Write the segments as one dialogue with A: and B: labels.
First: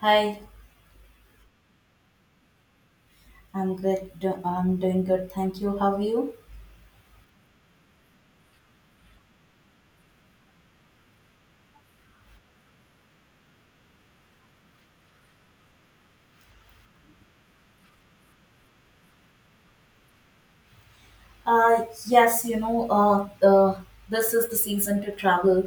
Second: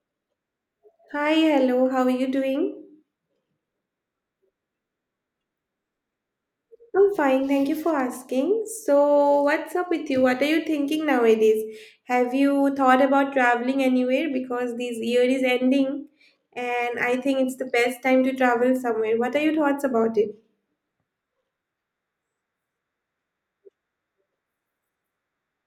A: Hi,
B: Hi, hello, how are you doing?
A: I'm good. I'm doing good. Thank you. How are you?
B: I'm fine, thank you for asking. So, what's up with you? What are you thinking nowadays? Have you thought about traveling anywhere? Because this year is ending, and I think it's the best time to travel somewhere. What are your thoughts about it?
A: Yes, this is the season to travel.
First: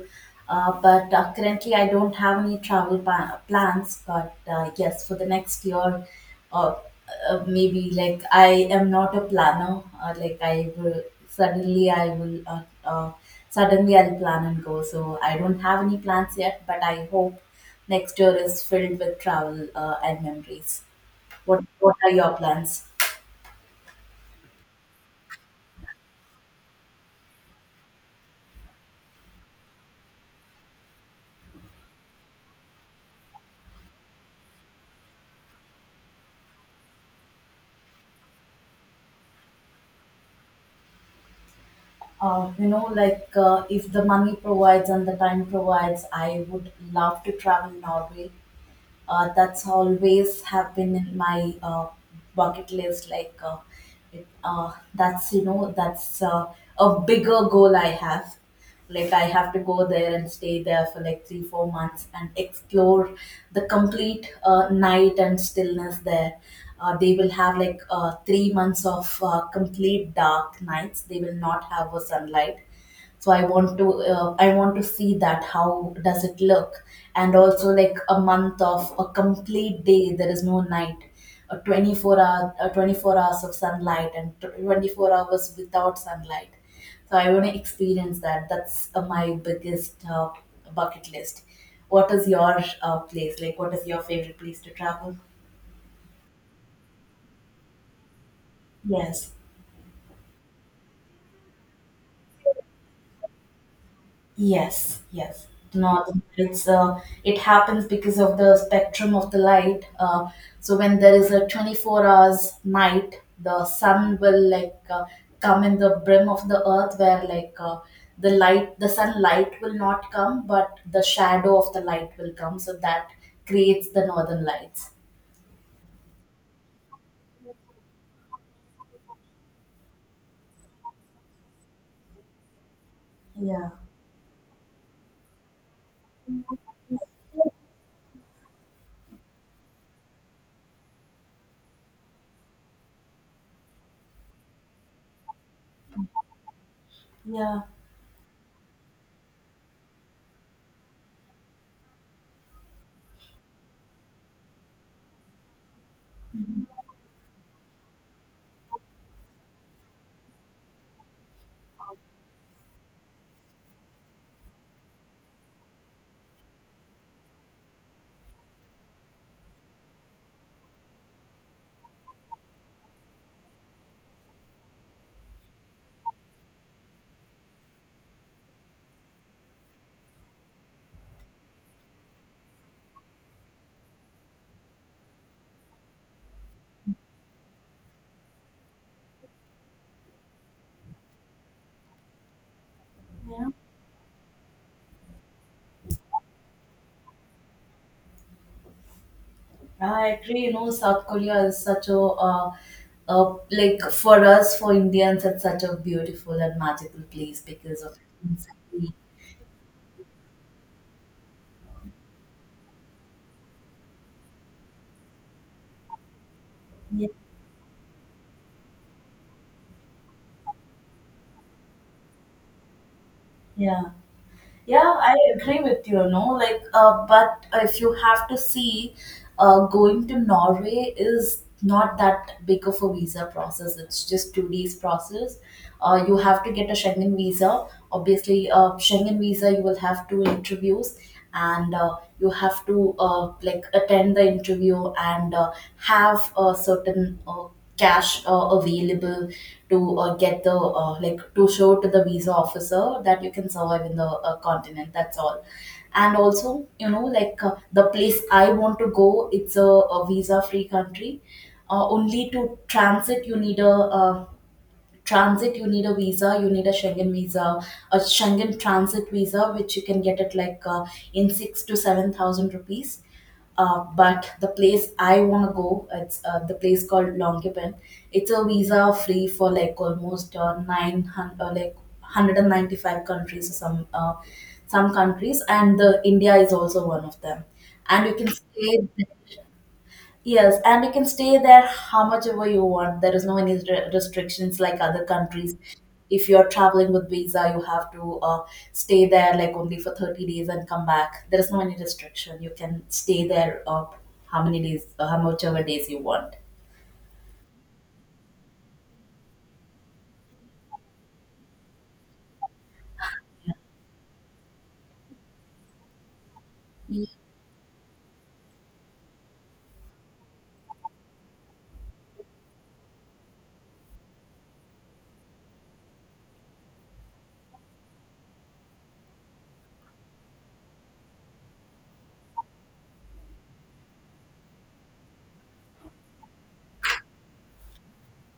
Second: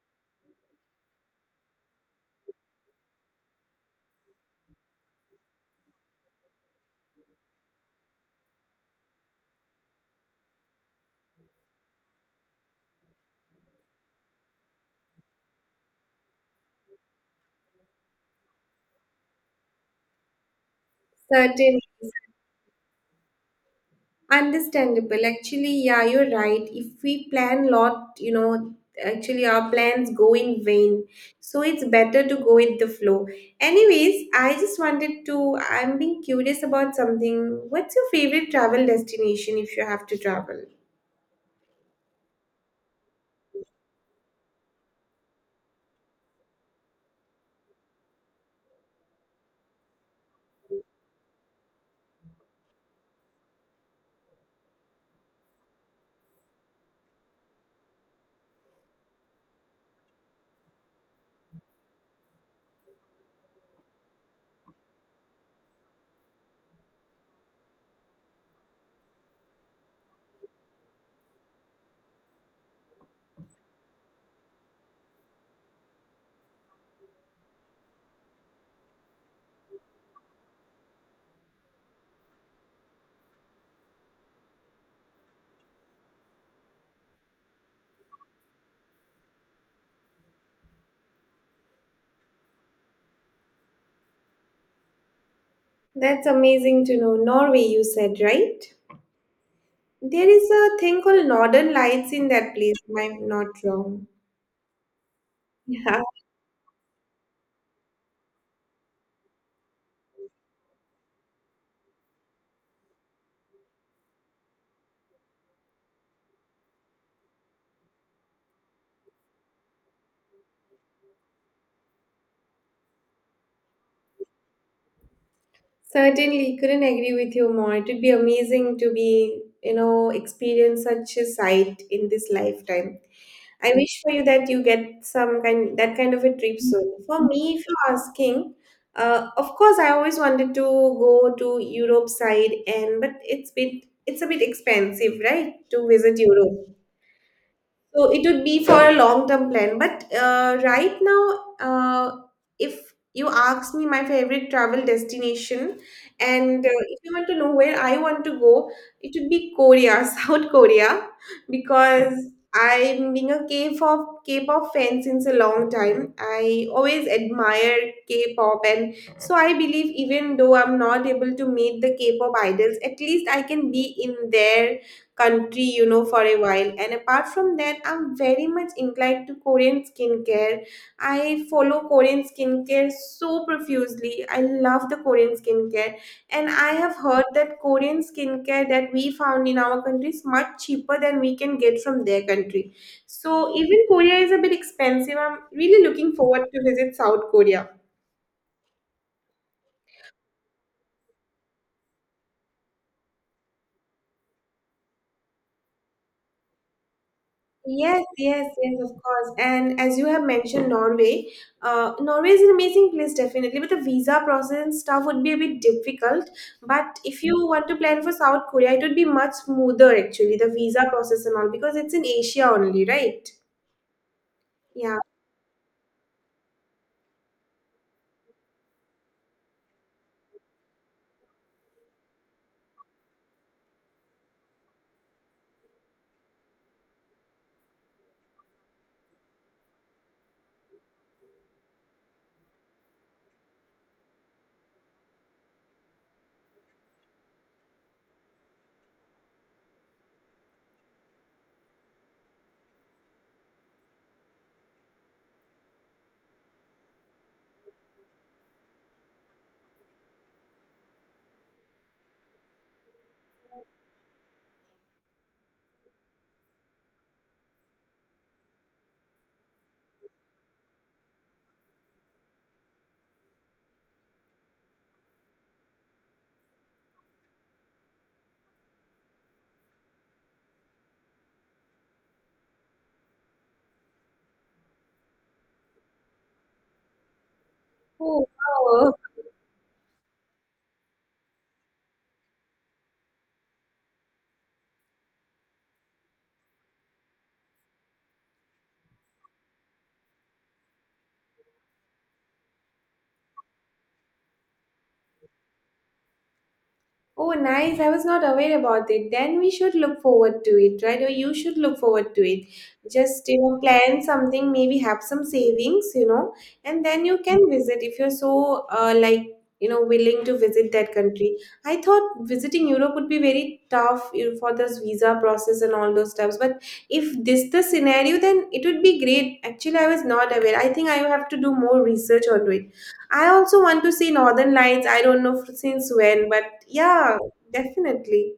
A: But currently I don't have any travel plans. But yes, for the next year, uh, maybe like I am not a planner. Like I will suddenly I'll plan and go. So I don't have any plans yet, but I hope next year is filled with travel and memories. What
B: Certainly.
A: What are your plans?
B: Understandable. Actually, yeah, you're right. If we plan lot, actually our plans go in vain. So it's better to go with the flow. Anyways, I just wanted to, I'm being curious about something. What's your favorite travel destination if you have to travel?
A: Like if the money provides and the time provides, I would love to travel Norway. That's always have been in my bucket list, that's you know that's a bigger goal I have. Like I have to go there and stay there for like 3 4 months and explore the complete night and stillness there. They will have 3 months of complete dark nights. They will not have a sunlight. So I want to see that how does it look. And also like a month of a complete day, there is no night. A 24 hours of sunlight, and 24 hours without sunlight. So I want to experience that. That's my biggest bucket list. What is your place like what is your favorite place to travel?
B: That's amazing to know. Norway, you said, right?
A: Yes.
B: There is a thing called Northern Lights in that place, if I'm not wrong.
A: Yes, yes. Northern lights. It happens because of the spectrum of the light. So when there is a 24 hours night, the sun will come in the brim of the earth where the sunlight will not come, but the shadow of the light will come. So that creates the northern lights.
B: Certainly, couldn't agree with you more. It would be amazing to be, experience such a sight in this lifetime.
A: Yeah,
B: I wish for you that you get some kind that kind of a trip soon. For me, if you're asking, of course, I always wanted to go to Europe side, and but it's a bit expensive, right, to visit Europe.
A: yeah,
B: So it would be for a long-term plan. But right now, uh, if you ask me my favorite travel destination, and if you want to know where I want to go, it would be Korea, South Korea, because I'm being a K-pop fan since a long time. I always admire K-pop, and so I believe even though I'm not able to meet the K-pop idols, at least I can be in their country, for a while. And apart from that, I'm very much inclined to Korean skincare. I follow Korean skincare so profusely. I love the Korean skincare. And I have heard that Korean skincare that we found in our country is much cheaper than we can get from their country.
A: yeah.
B: So even Korea is a bit expensive. I'm really looking forward to visit South Korea.
A: I agree. You know, South Korea is such a, like for us, for Indians, it's such a beautiful and magical place because of.
B: Yes, yes, yes, of course. And as you have mentioned, Norway is an amazing place, definitely. But the visa process and stuff would be a bit difficult. But
A: Yeah.
B: if you want to plan for South Korea, it would be much smoother, actually, the visa process and all, because it's in Asia only, right?
A: Yeah. Yeah,
B: Yeah.
A: I agree with you, no, like, but if you have to see, going to Norway is not that big of a visa process. It's just 2 days process. You have to get a Schengen visa. Obviously, Schengen visa, you will have two interviews, and you have to like attend the interview, and have a certain cash available to get the, like to show to the visa officer that you can survive in the continent. That's all. And also, like the place I want to go, it's a visa free country. Only to transit you need a, transit you need a visa, you need a Schengen visa, a Schengen transit visa, which you can get it like in 6 to 7,000 rupees. But the place I want to go, it's the place called Longkepen. It's a visa free for like almost 900, like 195 countries or some countries, and the India is also one of them. And you
B: Oh,
A: can
B: wow.
A: stay. Yes, and you can stay there how much ever you want. There is no any restrictions like other countries. If you're traveling with visa, you have to stay there like only for 30 days and come back. There is no any restriction. You can stay there, how many days, how much ever days you want.
B: Oh, nice. I was not aware about it. Then we should look forward to it, right? Or you should look forward to it. Just, plan something, maybe have some savings, and then you can visit if you're so, like, willing to visit that country. I thought visiting Europe would be very tough, for this visa process and all those stuffs. But if this the scenario, then it would be great. Actually, I was not aware. I think I have to do more research on it. I also want to see Northern Lights. I don't know since when, but yeah, definitely.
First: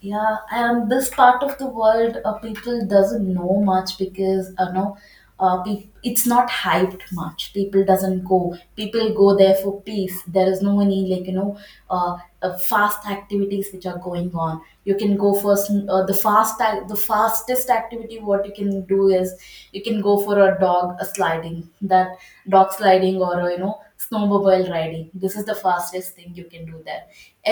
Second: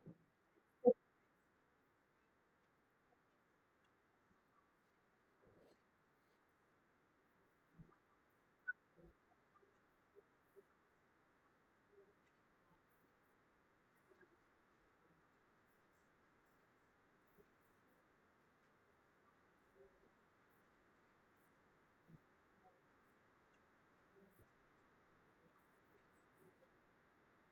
A: Yeah, and this part of the world, people doesn't know much because you know, it's not hyped much. People doesn't go. People go there for peace. There is no any fast activities which are going on. You can go for the fastest activity. What you can do is you can go for a dog a sliding. That rock sliding or, you know, snowmobile riding, this is the fastest thing you can do there.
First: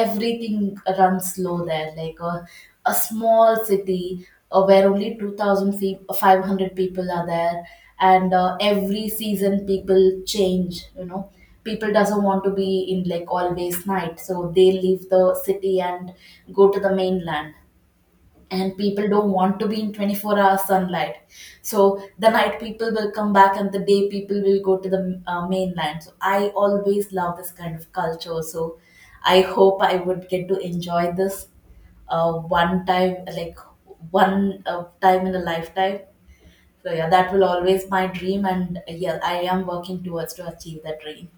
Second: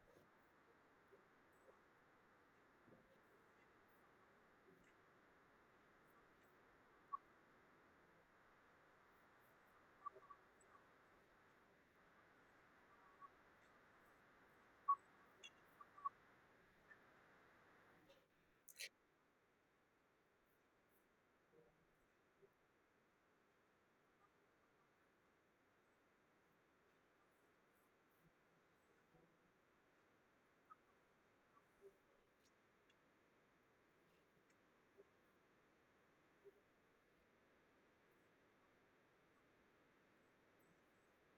A: Everything runs slow there, like a small city where only 2,500 people are there. And every season people change, you know. People doesn't want to be in like always night, so they leave the city and go to the mainland. And people don't want to be in 24-hour sunlight. So the night people will come back, and the day people will go to the mainland. So I always love this kind of culture. So I hope I would get to enjoy this one time, like one time in a lifetime. So yeah, that will always my dream. And yeah, I am working towards to achieve that dream.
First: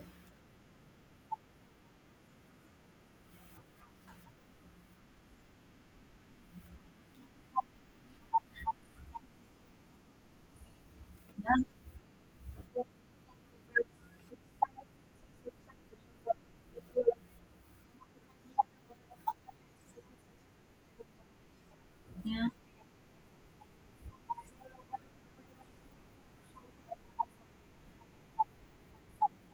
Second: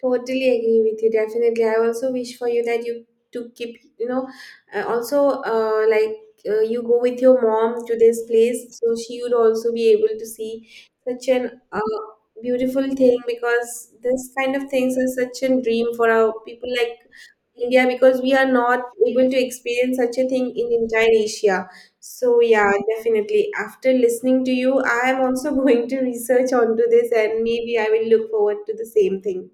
B: Totally agree with you. Definitely. I also wish for you that you to keep, also like you go with your mom to this place, so she would also be able to see such an
A: Yeah,
B: beautiful thing, because this kind of things are such a dream for our people like India, because we are not able to experience such a thing in entire Asia. So
A: yeah.
B: yeah, definitely. After listening to you, I am also going to research onto this, and maybe I will look forward to the same thing.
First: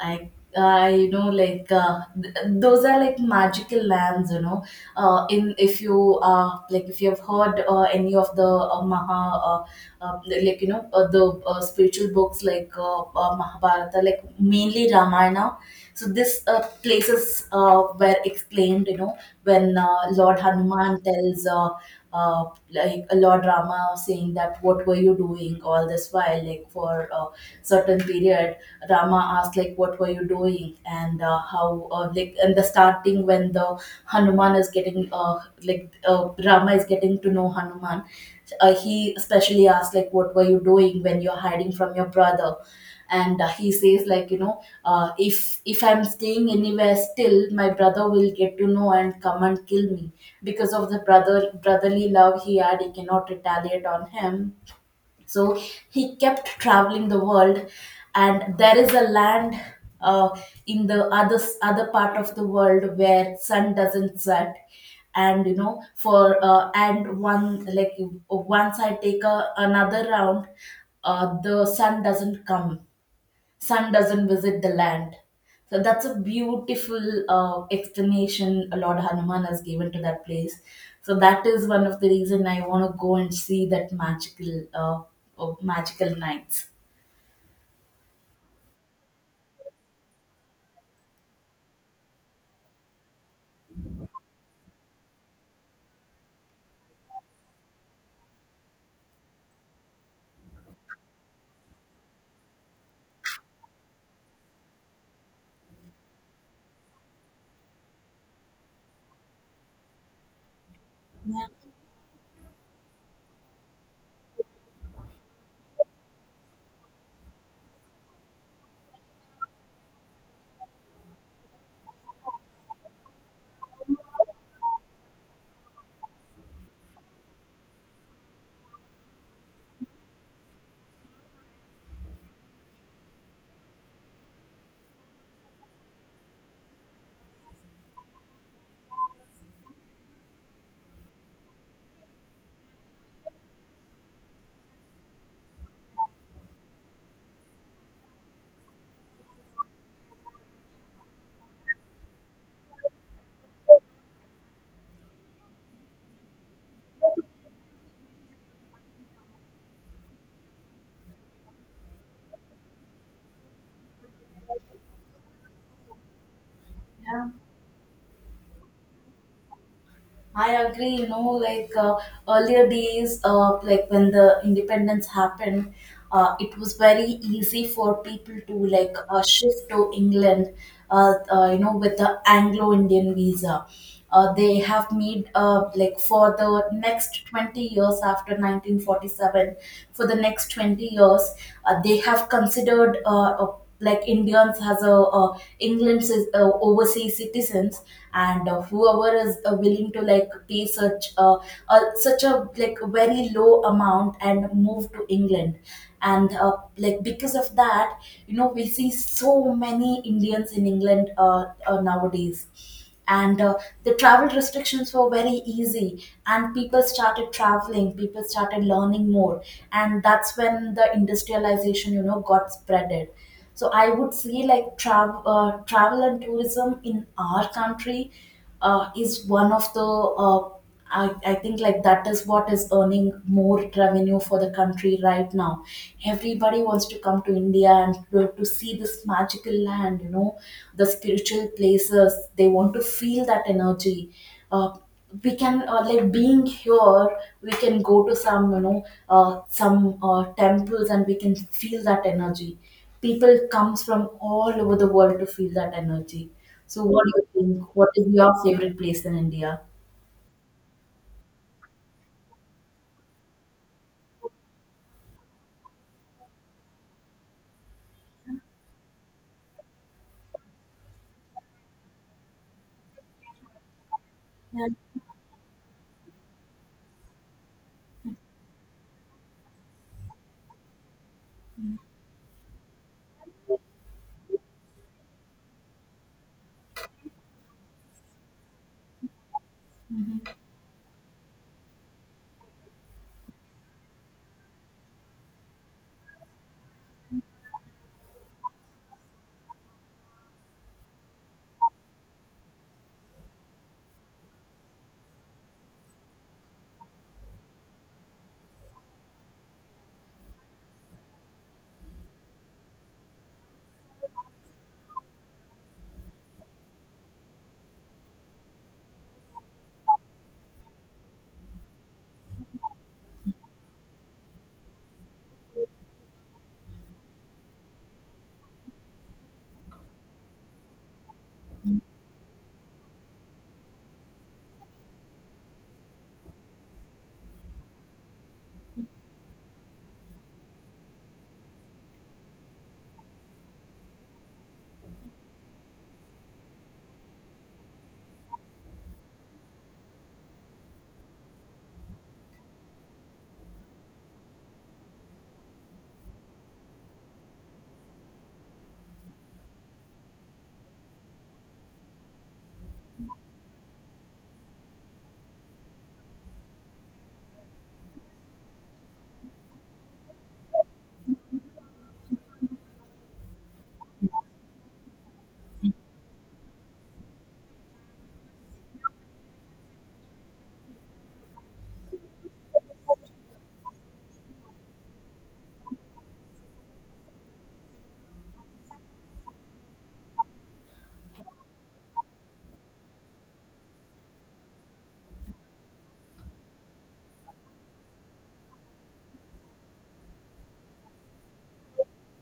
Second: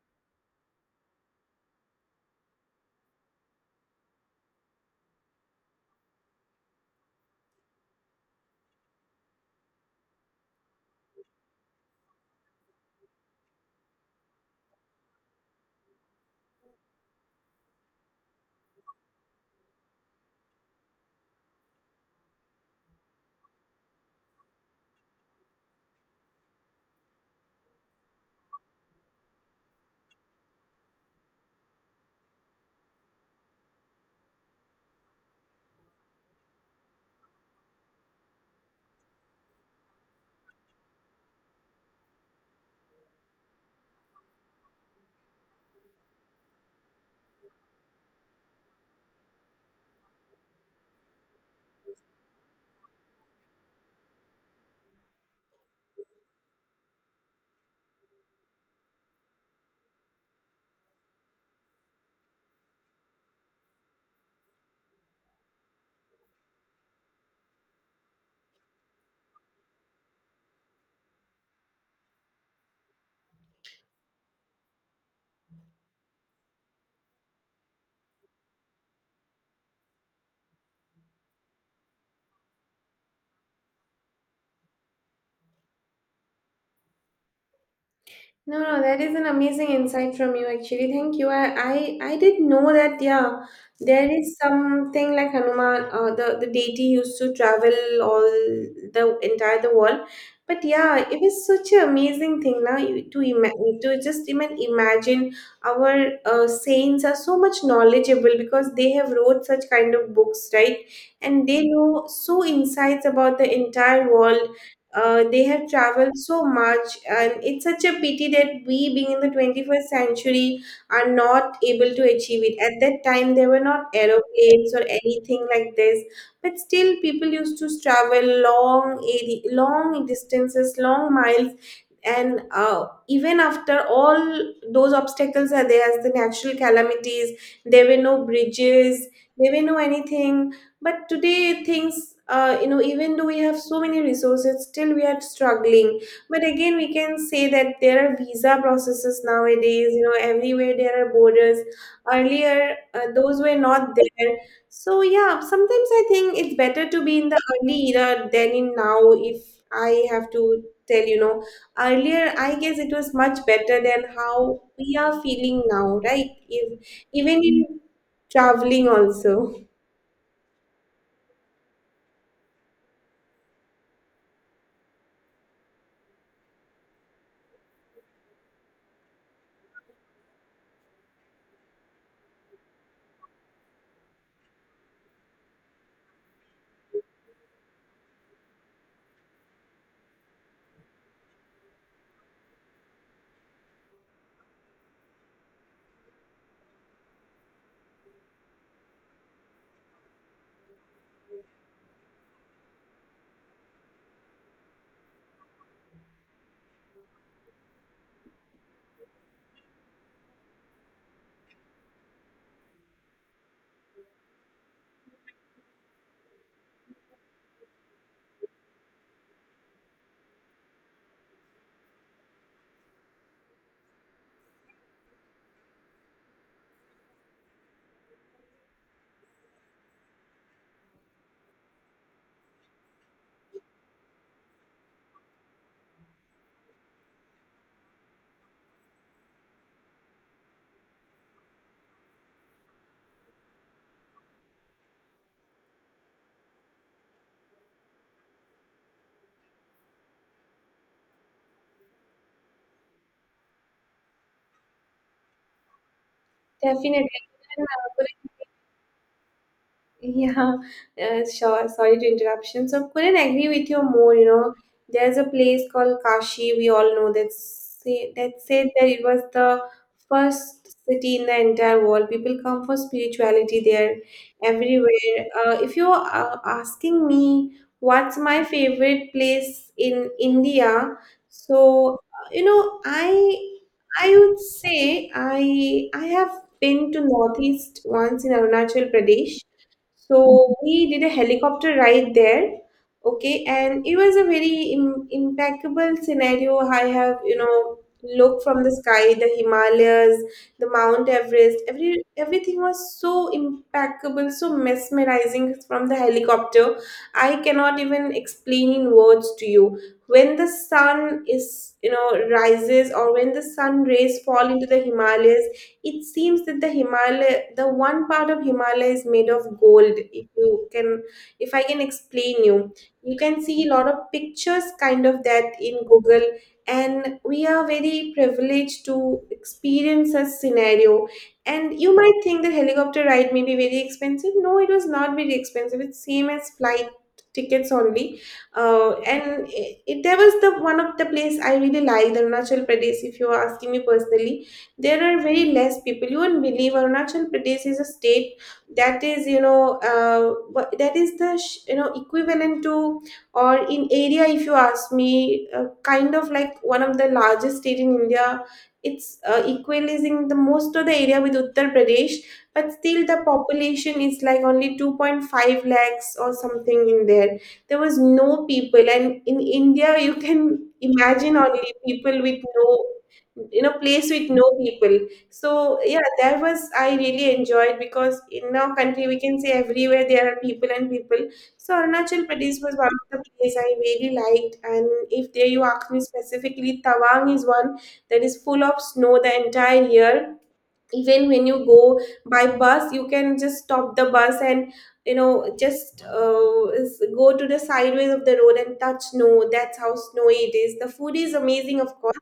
A: I I those are like magical lands, you know. In If you have heard any of the Maha the spiritual books, like Mahabharata, like mainly Ramayana. So this places were explained, you know, when Lord Hanuman tells, uh, like, a law drama, saying that, what were you doing all this while, like for a certain period. Rama asked, like, what were you doing. And how like in the starting, when the hanuman is getting like Rama is getting to know Hanuman. He especially asked, like, what were you doing when you're hiding from your brother. And he says, like, if I'm staying anywhere, still my brother will get to know and come and kill me. Because of the brotherly love he had, he cannot retaliate on him. So he kept traveling the world. And there is a land, uh, in the other part of the world where sun doesn't set. And you know for and one like once I take another round, the sun doesn't come. Sun doesn't visit the land. So that's a beautiful explanation Lord Hanuman has given to that place. So that is one of the reason I want to go and see that magical nights.
B: No, no, that is an amazing insight from you actually. Thank you. I did know that, yeah, there is something like Hanuman, the deity used to travel all the entire the world. But yeah, it is such an amazing thing now you, to just even imagine our saints are so much knowledgeable, because they have wrote such kind of books, right?
A: Yeah.
B: And they know so insights about the entire world. They have traveled so much, and it's such a pity that we, being in the 21st century, are not able to achieve it. At that time, there were not aeroplanes or anything like this, but still, people used to travel long, long distances, long miles. And even after all those obstacles are there, as the natural calamities, there were no bridges, there were no anything. But today, things, even though we have so many resources, still we are struggling. But again, we can say that there are visa processes nowadays, everywhere there are borders. Earlier, those were not there. So yeah, sometimes I think it's better to be in the early era than in now. If I have to tell. Earlier I guess it was much better than how we are feeling now, right? If, even in traveling also.
A: I agree. You know, like earlier days, like when the independence happened, it was very easy for people to like shift to England. You know, with the Anglo-Indian visa, they have made, like, for the next 20 years after 1947, for the next 20 years, they have considered, like, Indians has a, England's is, overseas citizens. And whoever is willing to like pay such, such a, like, very low amount and move to England. And like because of that, you know, we see so many Indians in England nowadays. And the travel restrictions were very easy, and people started traveling, people started learning more. And that's when the industrialization, you know, got spreaded. So I would say, like, travel and tourism in our country is one of the, I think like that is what is earning more revenue for the country right now. Everybody wants to come to India and to see this magical land, you know, the spiritual places. They want to feel that energy. Uh, we can, like being here, we can go to some you know some temples and we can feel that energy. People comes from all over the world to feel that energy. So
B: Definitely.
A: what
B: And,
A: do you think? What
B: uh,
A: is your favorite place in India?
B: Yeah, uh, sure. Sorry to interruption. So couldn't agree with you more. You know, there's a place called Kashi. We all know that say that said that it was the first city in the entire world. People come for spirituality there, everywhere. If you're asking me what's my favorite place in India, so I would say I have been to Northeast once in Arunachal Pradesh, so we did a helicopter ride there. Okay, and it was a very impeccable scenario. I have, looked from the sky, the Himalayas, the Mount Everest, everything was so impeccable, so mesmerizing from the helicopter. I cannot even explain in words to you. When the sun rises, or when the sun rays fall into the Himalayas, it seems that the Himalaya, the one part of Himalaya is made of gold. If I can explain you, you can see a lot of pictures kind of that in Google, and we are very privileged to experience such scenario. And you might think that helicopter ride may be very expensive. No, it was not very expensive. It's same as flight tickets only. And there was the one of the place I really liked, Arunachal Pradesh. If you are asking me personally, there are very less people. You won't believe Arunachal Pradesh is a state that is, that is the equivalent to, or in area, if you ask me, kind of like one of the largest state in India. It's equalizing the most of the area with Uttar Pradesh, but still the population is like only 2.5 lakhs or something in there. There was no people, and in India, you can imagine only people with no, in a place with no people. So yeah, that was, I really enjoyed, because in our country we can say everywhere there are people and people. So Arunachal Pradesh was one of the place I really liked, and if there you ask me specifically, Tawang is one that is full of snow the entire year. Even when you go by bus, you can just stop the bus, and you know just go to the sideways of the road and touch snow. That's how snowy it is. The food is amazing, of course.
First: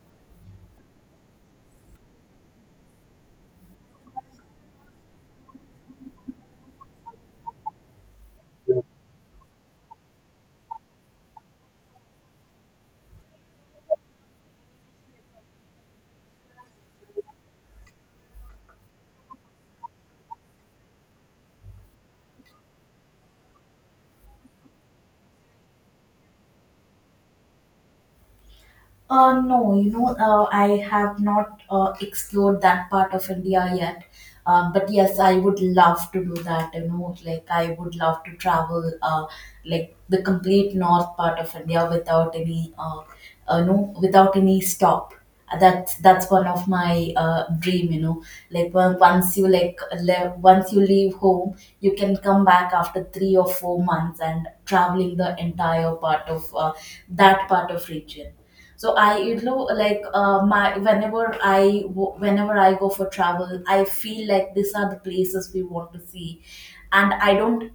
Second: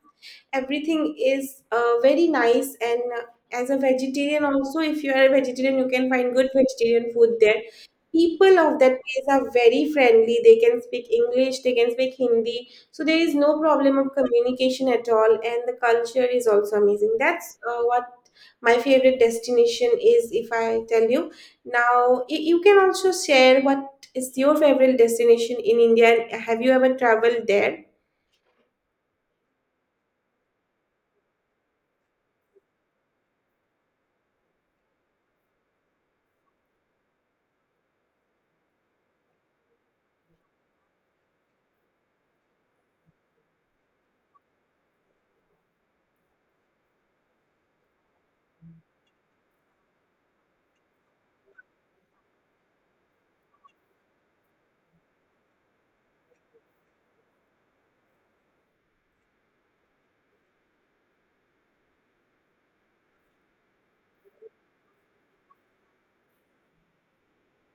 B: Everything is very nice, and as a vegetarian also, if you are a vegetarian, you can find good vegetarian food there. People of that place are very friendly, they can speak English, they can speak Hindi. So there is no problem of communication at all, and the culture is also amazing. That's what my favorite destination is, if I tell you. Now, you can also share, what is your favorite destination in India, and have you ever traveled there?
A: No, I have not explored that part of India yet. But yes, I would love to do that. You know, like I would love to travel, like the complete north part of India without no, without any stop. That's one of my dream. You know, like when, once you like once you leave home, you can come back after 3 or 4 months and traveling the entire part of that part of region. So I you know like my whenever I go for travel, I feel like these are the places we want to see, and I don't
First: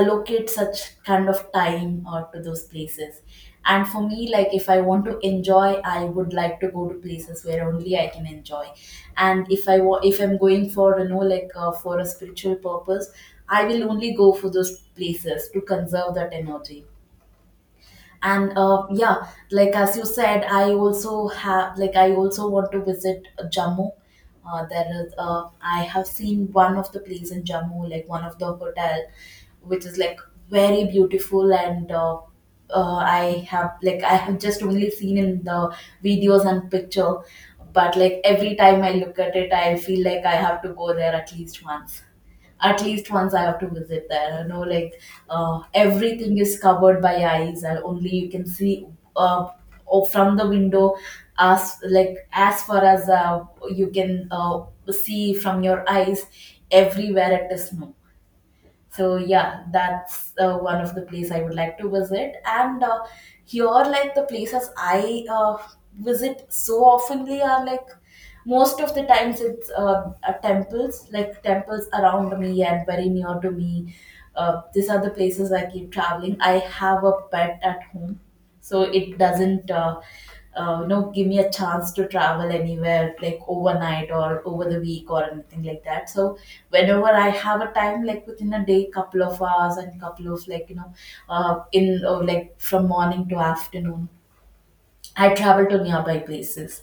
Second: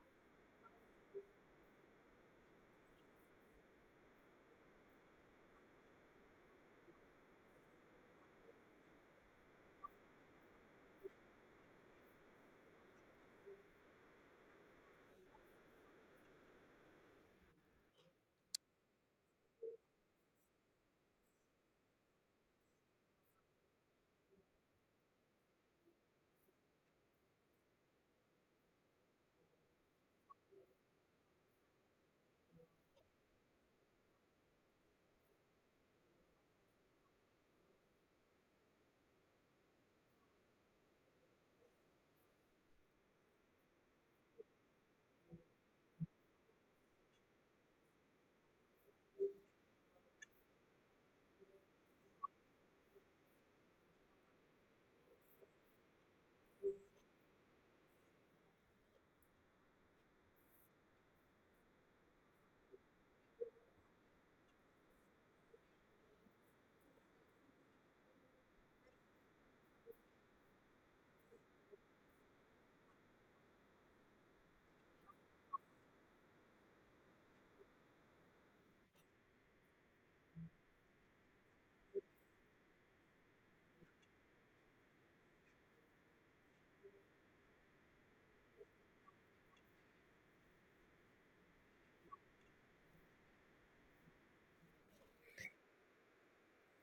A: allocate such kind of time to those places. And for me, like if I want to enjoy, I would like to go to places where only I can enjoy. And if I'm going for for a spiritual purpose, I will only go for those places to conserve that energy. And yeah, like as you said, I also want to visit Jammu. There is I have seen one of the place in Jammu, like one of the hotel, which is like very beautiful, and I have just only seen in the videos and picture. But like every time I look at it, I feel like I have to go there at least once. At least once I have to visit there, you know, like everything is covered by ice, and only you can see uh, or from the window, as as far as you can see from your eyes, everywhere it is snow. So yeah, that's one of the place I would like to visit. And here, like the places I visit so oftenly are like, most of the times it's temples, like temples around me and very near to me. These are the places I keep traveling. I have a pet at home, so it doesn't give me a chance to travel anywhere like overnight or over the week or anything like that. So whenever I have a time, like within a day, couple of hours and couple of, like you know in like from morning to afternoon, I travel to nearby places.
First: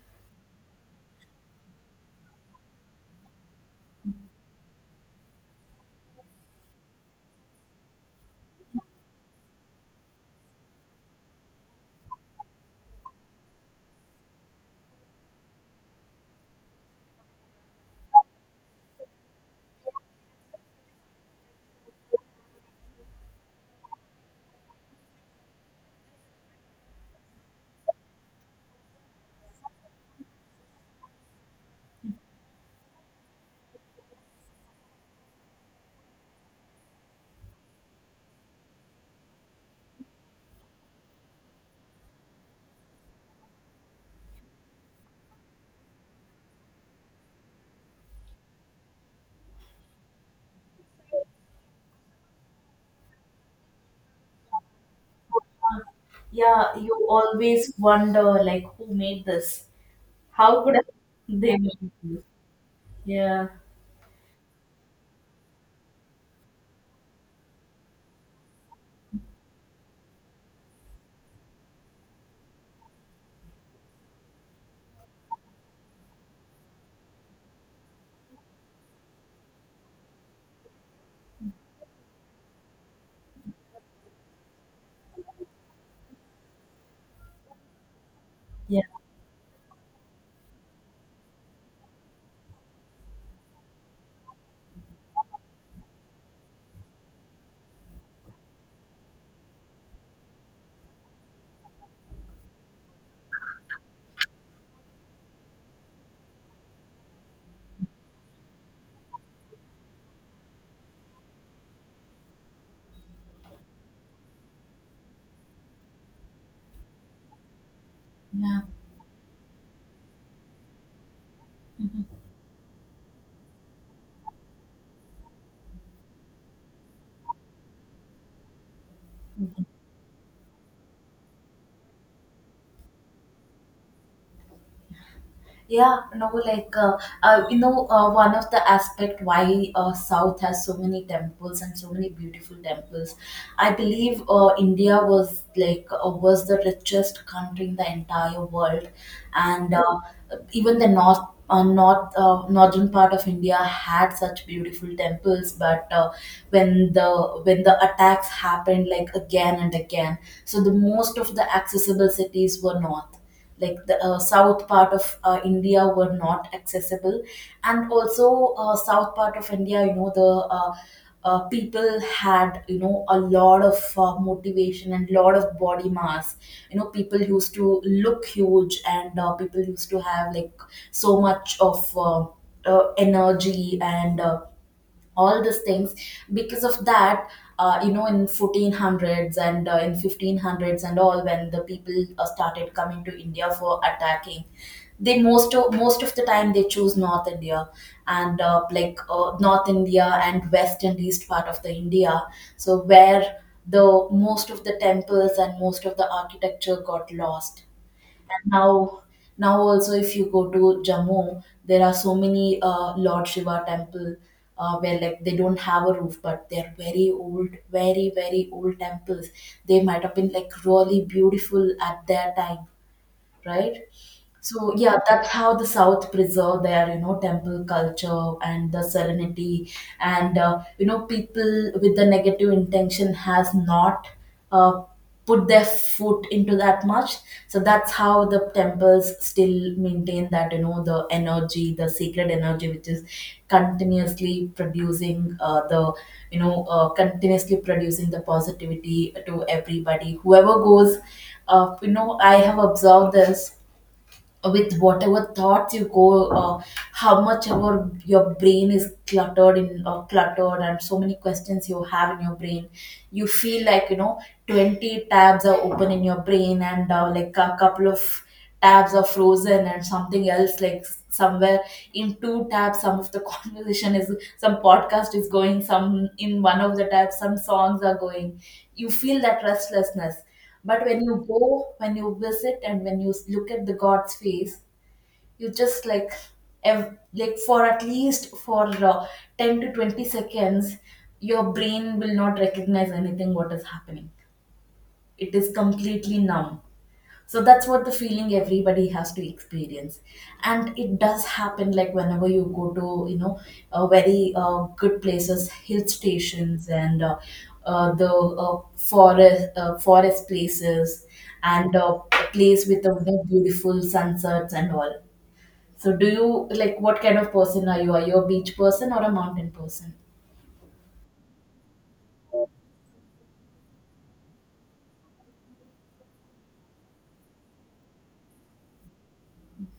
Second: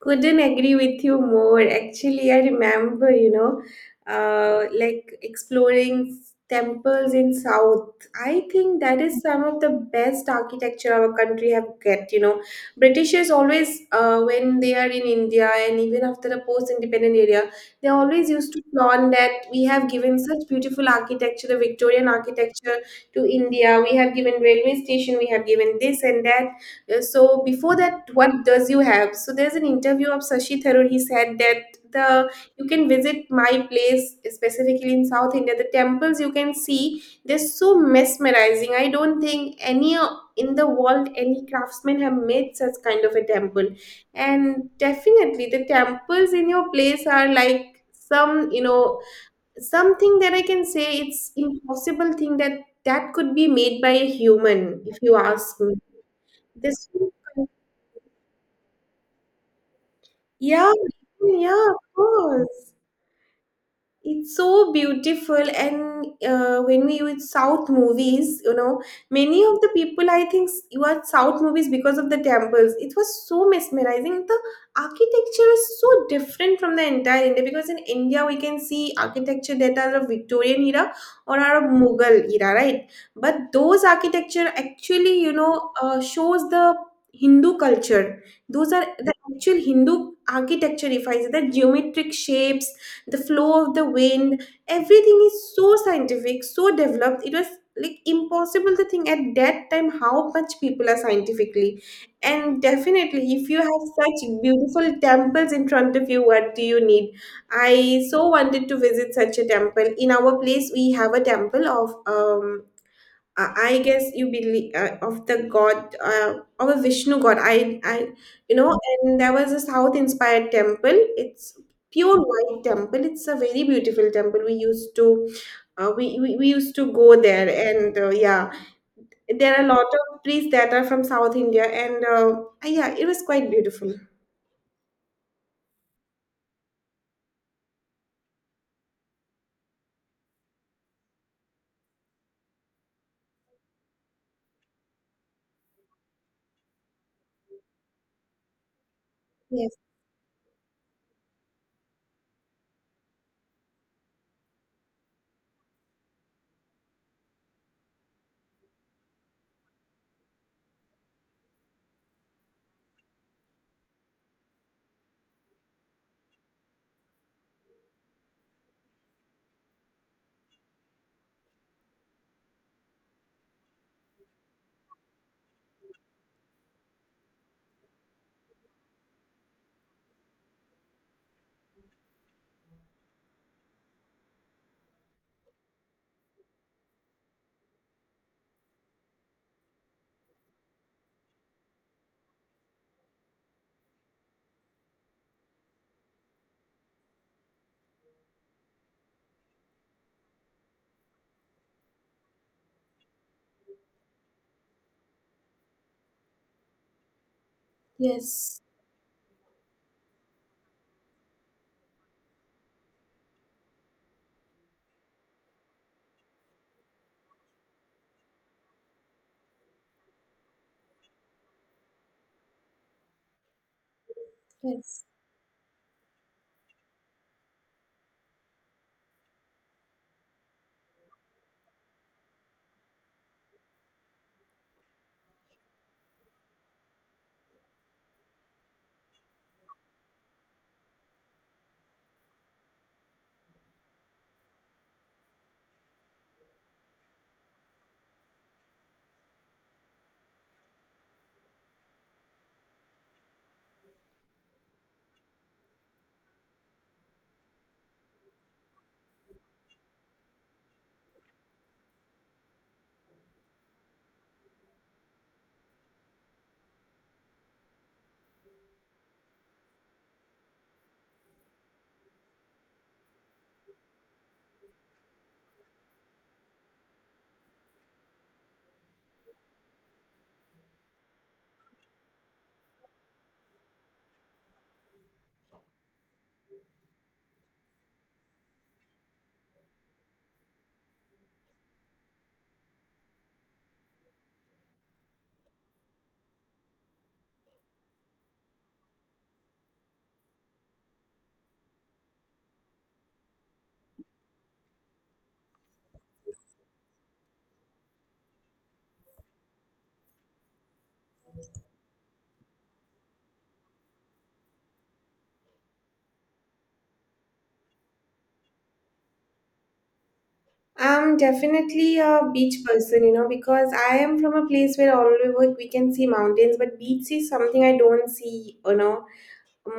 B: Couldn't agree with you more. Actually, I remember, like exploring temples in South. I think that is some of the best architecture our country have get. You know, Britishers always, when they are in India and even after the post-independent area, they always used to flaunt that we have given such beautiful architecture, the Victorian architecture to India. We have given railway station. We have given this and that. So before that, what does you have? So there's an interview of Sashi Tharoor. He said that the you can visit my place specifically in South India. The temples you can see, they're so mesmerizing. I don't think any in the world, any craftsmen have made such kind of a temple. And definitely the temples in your place are like some something that I can say it's impossible thing that could be made by a human, if you ask me.
A: Yeah,
B: This.
A: you always wonder like who made this. how
B: Yeah,
A: could I- they
B: yeah,
A: made
B: of
A: this?
B: course
A: Yeah,
B: it's so beautiful. And when we with south movies, you know, many of the people I think you are south movies because of the temples. It was so mesmerizing. The architecture is so different from the entire India, because in India we can see architecture that are of Victorian era or are of Mughal era, right? But those architecture actually, you know, shows the Hindu culture. Those
A: yeah,
B: are the actual Hindu architecture. If I say, the geometric shapes, the flow of the wind, everything is so scientific, so developed. It was like impossible to think at that time how much people are scientifically. And definitely if you have such beautiful temples in front of you, what do you need? I so wanted to visit such a temple. In our place we have a temple of I. I guess you believe of the god of a Vishnu god. You
A: yeah.
B: know, and there was a South inspired temple. It's
A: Mhm.
B: pure white temple. It's a very beautiful temple. We used to, we used to go there, and yeah, there are a lot of priests that are from South India, and yeah, it was quite beautiful.
A: Yeah, no, like one of the aspect why South has so many temples and so many beautiful temples. I believe India was was the richest country in the entire world, and
B: Yes,
A: even the north northern part of India had such beautiful temples, but when the when the attacks happened, like again and again. So the most of the accessible cities were north, like the south part of India were not accessible. And also south part of India, you know the. People had, you know, a lot of motivation and lot of body mass. You know, people used to look huge, and people used to have like so much of energy and all these things. Because of that, you know, in 1400s and in 1500s and all, when the people started coming to India for attacking, they most of the time they choose north India. And north India and west and east part of the India, so where the most of the temples and most of the architecture got lost. And
B: yes,
A: now, now also, if you go to Jammu, there are so many Lord Shiva temple, where like they don't have a roof, but they're very old, very very old temples. They might have been like really beautiful at their time, right? So yeah,
B: yes.
A: that's how the South preserve their, you know, temple culture and the serenity, and you know, people with the negative intention has not uh, put their foot into that much. So that's how the temples still maintain that, you know, the energy, the sacred energy, which is continuously producing the you know continuously producing the positivity to everybody. Whoever goes, you know, I have observed this. With whatever thoughts you go, how much ever your brain is cluttered in cluttered, and so many questions you have in your brain, you feel like, you know, 20 tabs are open in your brain, and like a couple of tabs are frozen, and something else, like somewhere in two tabs some of the conversation is, some podcast is going, some in one of the tabs some songs are going, you feel that restlessness. But when you go, when you visit, and when you look at the God's face, you just like, like for at least for uh, 10 to 20 seconds, your brain will not recognize anything what is happening. It is completely numb. So that's what the feeling everybody has to experience, and it does happen. Like whenever you go to, you know, very good places, hill stations, and the forest forest places, and a place with the you beautiful sunsets and all. So do you like, what kind of person are you? Are you a beach person or a mountain person?
B: I'm definitely a beach person, you know, because I am from a place where all over we can see mountains, but beach is something I don't see, you know,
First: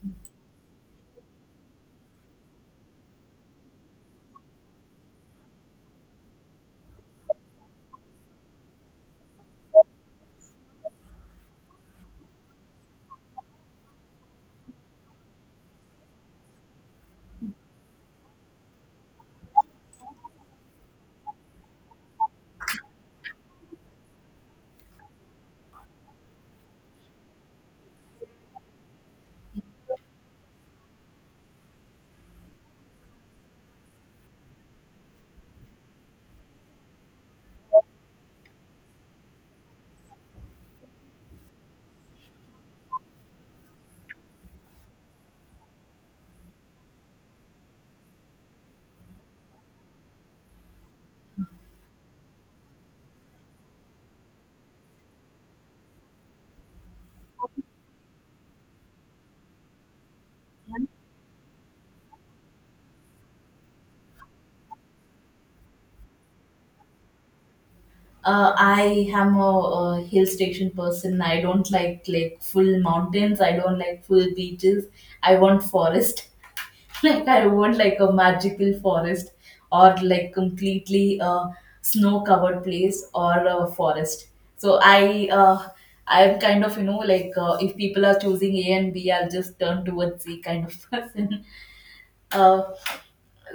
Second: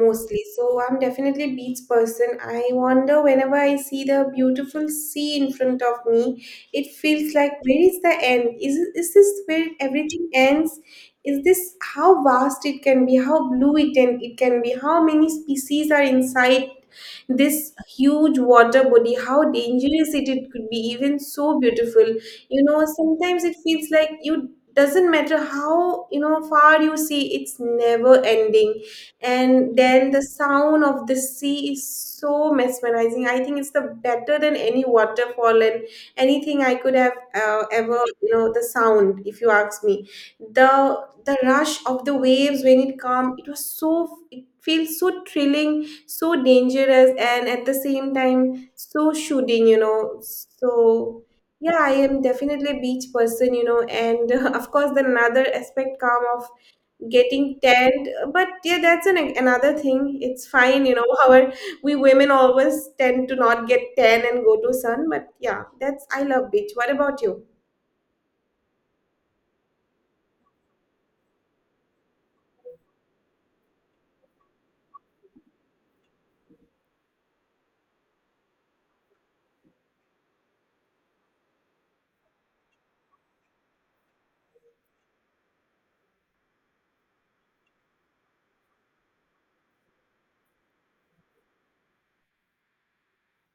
B: mostly. So I'm definitely a beach person. I wonder whenever I see the beautiful sea in front of me, it feels like where is the end? Is this where everything ends? Is this how vast it can be, how blue it can be, how many species are inside this huge water body, how dangerous it could be, even so beautiful. You know, sometimes it feels like you, doesn't matter how, you know, far you see, it's never ending. And then the sound of the sea is so mesmerizing. I think it's the better than any waterfall and anything I could have ever, you know, the sound, if you ask me, the rush of the waves when it come, it was so, it feels so thrilling, so dangerous, and at the same time so shooting, you know. So yeah, I am definitely a beach person, you know. And of course the another aspect come of getting tanned, but yeah, that's an another thing. It's fine, you know. However, we women always tend to not get tan and go to sun. But yeah, that's, I love beach. What about you?
A: I am a hill station person. I don't like full mountains. I don't like full beaches. I want forest. Like I want like a magical forest, or like completely a snow covered place or a forest. So I'm kind of, you know, like if people are choosing A and B, I'll just turn towards C kind of person. Uh,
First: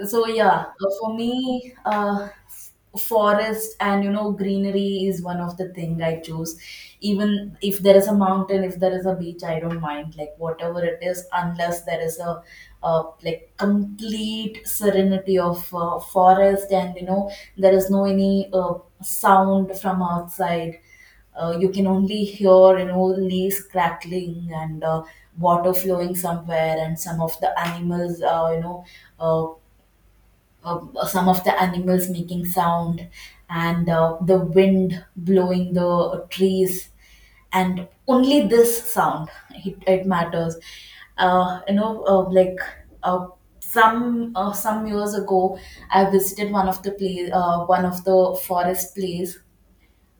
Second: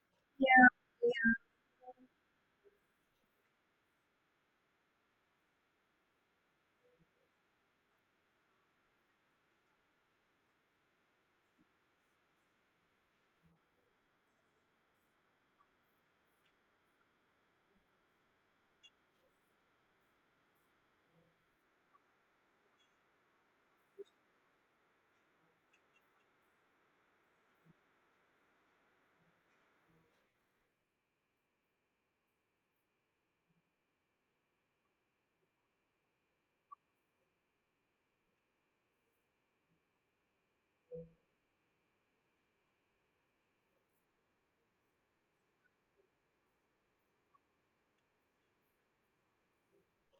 A: so yeah,
B: Yeah,
A: for
B: yeah.
A: me, forest and, you know, greenery is one of the thing I choose. Even if there is a mountain, if there is a beach, I don't mind. Like whatever it is, unless there is a like complete serenity of forest, and you know, there is no any sound from outside. You can only hear, you know, leaves crackling, and water flowing somewhere, and some of the animals uh uh, some of the animals making sound, and the wind blowing the trees, and only this sound it matters. uh, you know uh, like uh, some some years ago I visited one of the place, one of the forest place.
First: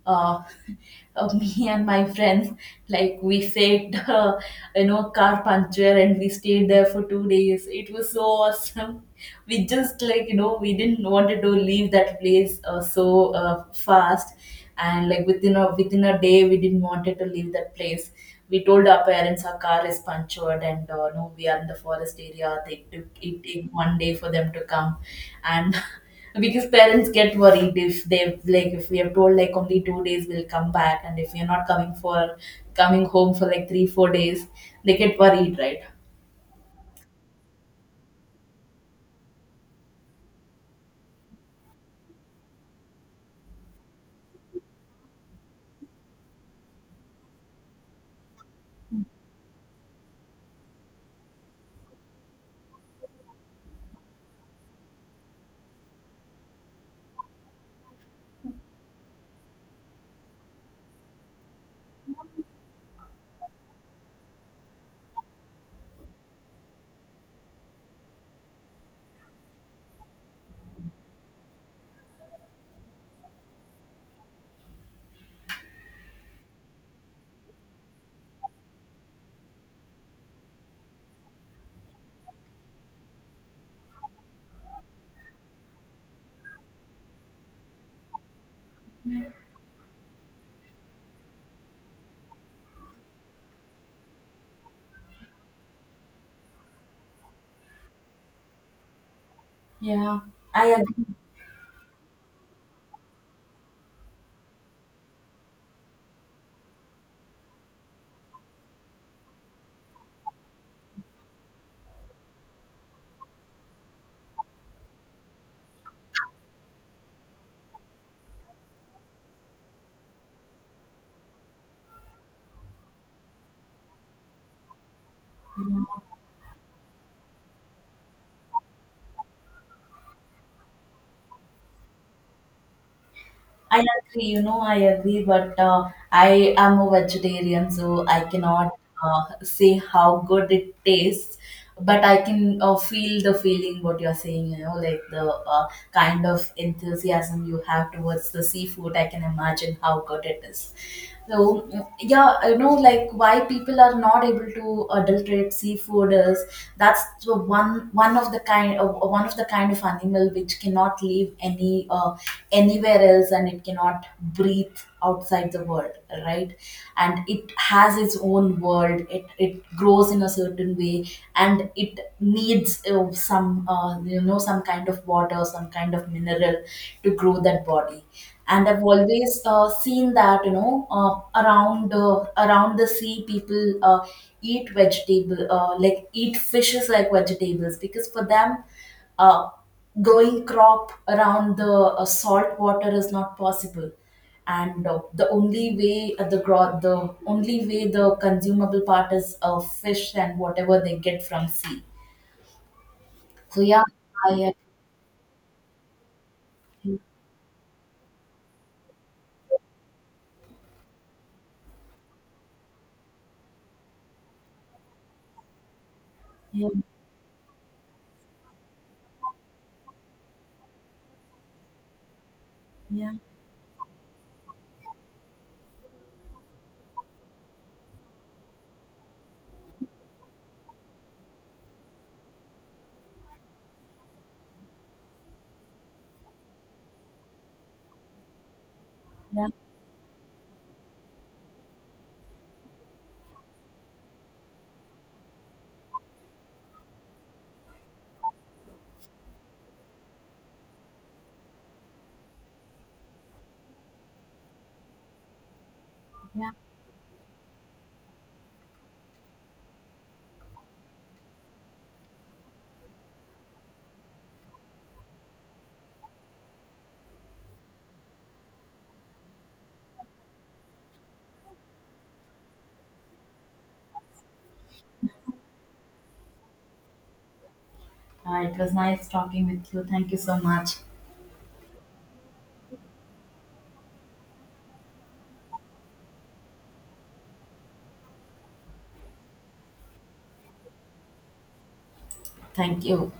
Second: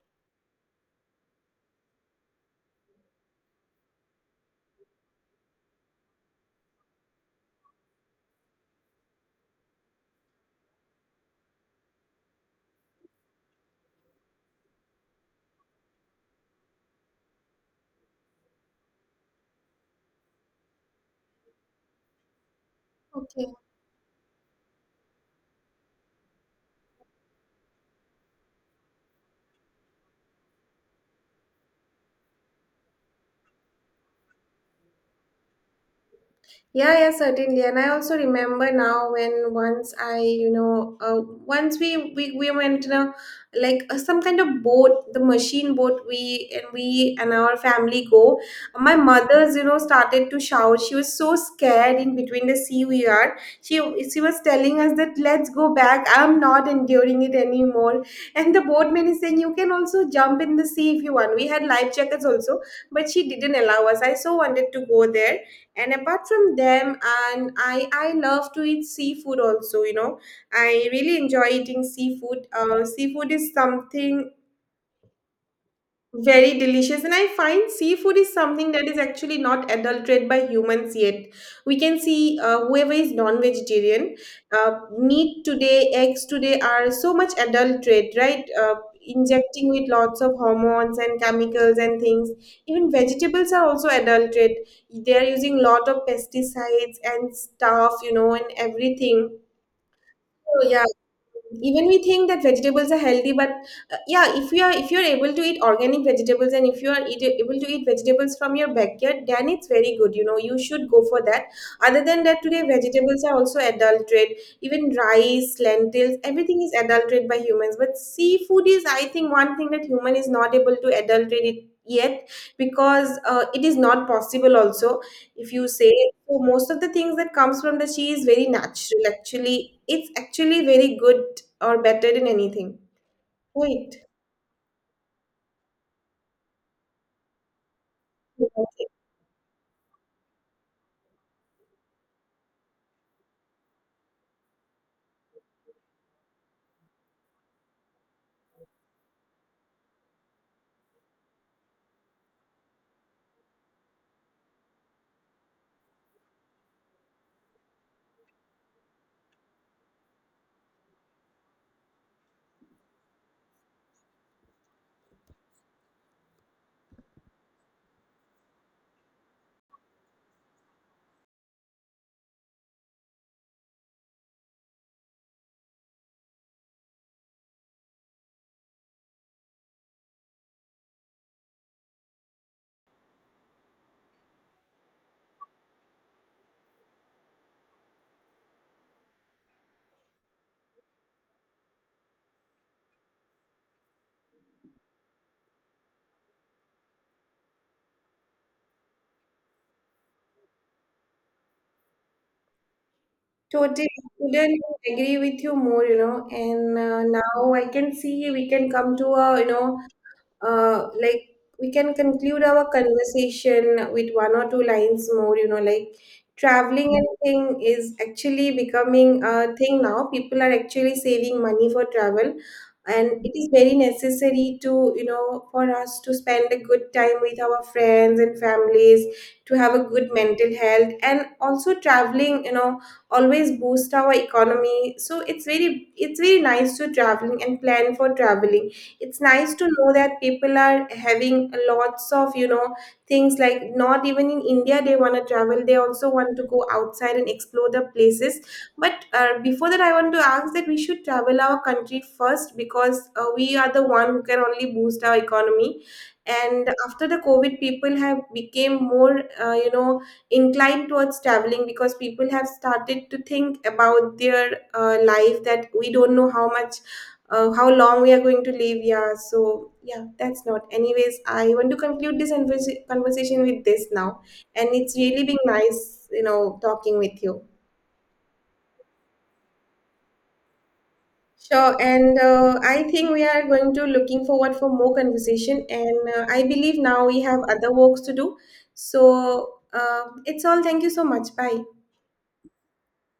A: uh, Me and my friends, like we faked, you know, car puncture, and we stayed there for 2 days. It was so awesome. We just like, you know, we didn't wanted to leave that place so fast. And like within a within a day we didn't wanted to leave that place. We told our parents our car is punctured, and no, we are in the forest area. They
B: Okay.
A: took 1 day for them to come. And because parents get worried if they've, like if we have told like only 2 days we'll come back, and if we are not coming for coming home for like 3 or 4 days, they get worried, right?
B: Yeah, yeah, certainly. And I also remember now, when once I, you know, once we, we went in a like some kind of boat, the machine boat. We and our family go. My mother's, you know, started to shout. She was so scared. In between the sea we are. She she was telling us that let's go back. I'm not enduring it anymore. And the boatman is saying you can also jump in the sea if you want. We had life jackets also, but she didn't allow us. I so wanted to go there, and apart from them, and I love to eat seafood also, you know. I really enjoy eating seafood. Seafood is something very delicious, and I find seafood is something that is actually not adulterated by humans yet. We can see whoever is non-vegetarian, uh, meat today, eggs today are so much adulterated, right? Injecting with lots of hormones and chemicals and things. Even vegetables are also adulterated. They are using lot of pesticides and stuff, you know, and everything.
A: Yeah, i
B: So yeah,
A: agree
B: even we think that vegetables are healthy, but yeah, if you are, if you're able to eat organic vegetables, and if you are eat, able to eat vegetables from your backyard, then it's very good, you know, you should go for that. Other than that, today vegetables are also adulterated. Even rice, lentils, everything is adulterated by humans. But seafood is, I think, one thing that human is not able to adulterate it yet, because it is not possible also, if you say. So most of the things that comes from the sea is very natural, actually. It's actually very good or better in anything.
A: i
B: Wait.
A: agree you know, I agree. But I am a vegetarian, so I cannot say how good it tastes. But I can feel the feeling what you're saying, you know, like the uh, kind of enthusiasm you have towards the seafood. I can imagine how good it is. So mm, yeah, you know, like why people are not able to adulterate seafood is, that's the one of the kind of one of the kind of animal which cannot live any anywhere else, and it cannot breathe outside the world, right? And it has its own world. It grows in a certain way, and it needs some, you know, some kind of water, some kind of mineral to grow that body. And I've always seen that, you know, around the sea people eat vegetable, like eat fishes like vegetables, because for them uh, growing crop around the salt water is not possible. And the only way, the only way the consumable part is fish and whatever they get from sea. So yeah.
B: Totally
A: I
B: couldn't agree with you more, you know. And
A: Yeah,
B: now I can see we can come to a, you know, like, we can conclude our conversation with one or two lines more, you know, like,
A: yeah,
B: traveling and thing is actually becoming a thing now. People are actually saving money for travel, and it is very necessary to, you know, for us to spend a good time with our friends and families, to have a good mental health. And also traveling, you know, always boost our economy. So it's very, it's very nice to traveling and plan for traveling. It's
A: yeah,
B: nice to know that people are having lots of, you know, things, like not even in India they want to travel. They also want to go outside and explore the places. But before that, I want to ask that we should travel our country first, because we are the one who can only boost our economy.
A: yeah.
B: And after the COVID people have became more you know, inclined towards traveling, because people have started to think about their life, that we don't know how much, how long we are going to live. Yeah, so yeah, that's not, anyways, I want to conclude this conversation with this now, and it's really been nice, you know, talking with you.
A: It was nice talking with you. Thank you so much.
B: Sure, and I think we are going to looking forward for more conversation. And I believe now we have other works to do, so it's all. Thank you so much. Bye.
A: Thank you.